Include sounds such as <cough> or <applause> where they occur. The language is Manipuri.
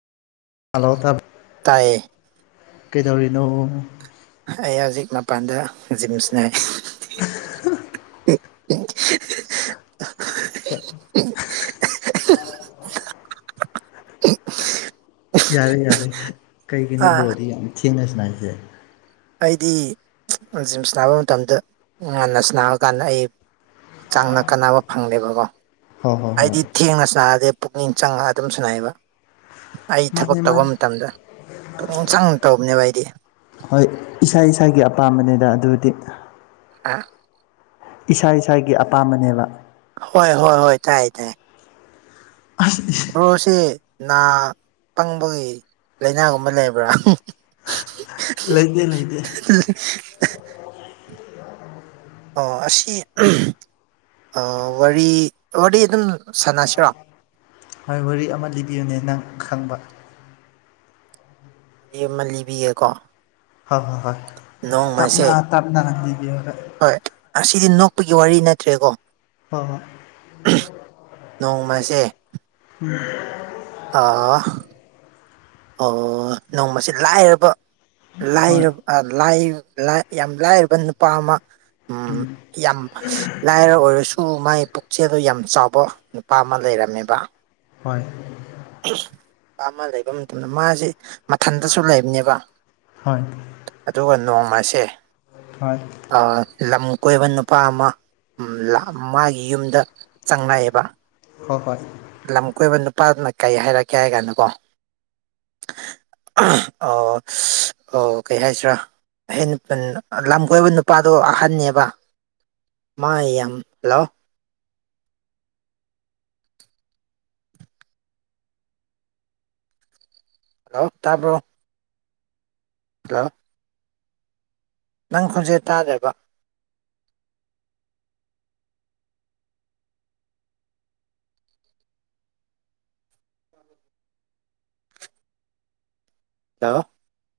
ꯑꯂꯥꯎꯗꯤꯟ ꯇꯥꯏꯌꯦ ꯀꯩꯗꯧꯔꯤꯅꯣ ꯑꯩ ꯍꯧꯖꯤꯛ ꯃꯄꯥꯟꯗ ꯖꯤꯝ ꯁꯥꯟꯅꯩ <unintelligible> ꯀꯩ ꯌꯥꯔꯦ ꯌꯥꯔꯦ ꯀꯩꯒꯤꯅꯣ ꯑꯥ ꯕꯣꯜꯗꯤ ꯌꯥꯝ ꯊꯦꯡꯅ ꯁꯥꯟꯅꯩꯁꯦ ꯑꯩꯗꯤ ꯖꯤꯝ ꯁꯥꯟꯅꯕ ꯃꯇꯝꯗ ꯉꯟꯅ ꯁꯥꯟꯅꯕ ꯀꯥꯟ ꯑꯩ ꯍꯛꯆꯥꯡꯅ ꯀꯥꯟꯅꯕ ꯐꯪꯗꯦꯕꯀꯣ ꯍꯣꯏ ꯍꯣꯏ ꯍꯣꯏ ꯑꯩꯗꯤ ꯊꯦꯡꯅ ꯁꯥꯟꯅꯔꯗꯤ ꯄꯨꯛꯅꯤꯡ ꯆꯪꯉ ꯑꯗꯨꯝ ꯁꯥꯟꯅꯩꯕ ꯑꯩ ꯊꯥꯕꯛ ꯃꯥꯅꯦ ꯇꯧꯕ ꯃꯥꯅꯦ ꯃꯇꯝꯗ ꯄꯨꯛꯅꯤꯡ ꯆꯪꯅ ꯇꯧꯕꯅꯦꯕ ꯑꯩꯗꯤ ꯍꯣꯏ ꯏꯁꯥ ꯏꯁꯥꯒꯤ ꯑꯄꯥꯝꯕꯅꯤꯗ ꯑꯗꯨꯗꯤ ꯑꯥ ꯏꯁꯥ ꯏꯁꯥꯒꯤ ꯑꯄꯥꯝꯕꯅꯦꯕ ꯍꯣꯏ ꯍꯣꯏ ꯍꯣꯏ ꯇꯥꯏ ꯇꯥꯏ ꯑꯁ ꯕ꯭ꯔꯣꯁꯦ ꯅꯥ ꯄꯪꯕꯒꯤ ꯂꯥꯏꯅꯒꯨꯝꯕ ꯂꯩꯕ꯭ꯔꯥ ꯂꯩꯇꯦ ꯂꯩꯇꯦ <unintelligible> ꯑꯣ ꯑꯁꯤ ꯋꯥꯔꯤ ꯋꯥꯔꯤ ꯑꯗꯨꯝ ꯁꯥꯟꯅꯁꯤꯔꯣ ꯍꯣꯢ ꯋꯥꯔꯤ ꯑꯃ ꯂꯤꯕꯤꯌꯣꯅꯦ ꯅꯪ ꯈꯪꯕ꯫ ꯋꯥꯔꯤ ꯑꯃ ꯂꯤꯕꯤꯒꯦꯀꯣ꯫ ꯍꯣꯏ ꯍꯣꯏ ꯍꯣꯏ ꯅꯣꯡꯃꯁꯦ ꯇꯞꯅ ꯇꯞꯅ ꯂꯤꯕꯤꯌꯣ ꯍꯣꯢ ꯍꯣꯏ ꯑꯁꯤꯗꯤ ꯅꯣꯛꯄꯒꯤ ꯋꯥꯔꯤ ꯅꯠꯇ꯭ꯔꯦꯀꯣ꯫ ꯍꯣꯏ ꯍꯣꯏ ꯅꯣꯡꯃꯁꯦ ꯎꯝ꯫ ꯑꯥ ꯑꯣ ꯅꯣꯡꯃꯁꯤ ꯂꯥꯏꯔꯕ ꯍꯣꯏ ꯍꯣꯏ ꯂꯥꯢꯔ ꯂꯥꯢ ꯂꯥꯢ ꯌꯥꯝ ꯂꯥꯏꯔꯕ ꯅꯨꯄꯥ ꯑꯃ ꯎꯝ ꯌꯥꯝ ꯂꯥꯏꯔ ꯑꯣꯏꯔꯁꯨ ꯑꯗꯨꯕꯨ ꯃꯥꯥꯏ ꯄꯨꯛꯆꯦꯜꯗꯨ ꯌꯥꯝ ꯆꯥꯎꯕ ꯅꯨꯄꯥ ꯑꯃ ꯂꯩꯔꯝꯃꯦꯕ꯫ ꯍꯣꯏ꯫ ꯅꯨꯄꯥ ꯑꯃ ꯂꯩꯕ ꯃꯇꯝꯗ ꯃꯥꯁꯦ ꯃꯊꯟꯇꯁꯨ ꯂꯩꯕꯅꯦꯕ꯫ ꯍꯣꯏ꯫ ꯑꯗꯨꯒ ꯅꯣꯡꯃꯁꯦ꯫ ꯍꯣꯏ꯫ ꯂꯝ ꯀꯣꯏꯕ ꯅꯨꯄꯥ ꯑꯃ ꯃꯥꯒꯤ ꯌꯨꯝꯗ ꯆꯪꯂꯛꯑꯦꯕ꯫ ꯍꯣꯏ ꯍꯣꯏ꯫ ꯂꯝ ꯀꯣꯏꯕ ꯅꯨꯄꯥꯗꯨꯅ ꯀꯩ ꯍꯥꯏꯔꯛꯀꯦ ꯍꯥꯏ ꯀꯥꯟꯗꯀꯣ ꯑꯣ ꯑꯣ ꯀꯩ ꯍꯥꯏꯁꯤꯔꯥ ꯍꯦꯟ ꯄꯟ ꯂꯝ ꯀꯣꯏꯕ ꯅꯨꯄꯥꯗꯣ ꯑꯍꯟꯅꯦꯕ ꯃꯥ ꯌꯥꯝ ꯍꯜꯂꯣ ꯍꯜꯂꯣ ꯇꯥꯔꯕ꯭ꯔꯣ꯫ ꯍꯜꯂꯣ꯫ ꯅꯪ ꯈꯣꯟꯖꯦꯜ ꯇꯥꯗ꯭ꯔꯦꯕ꯫ ꯍꯜꯂꯣ꯫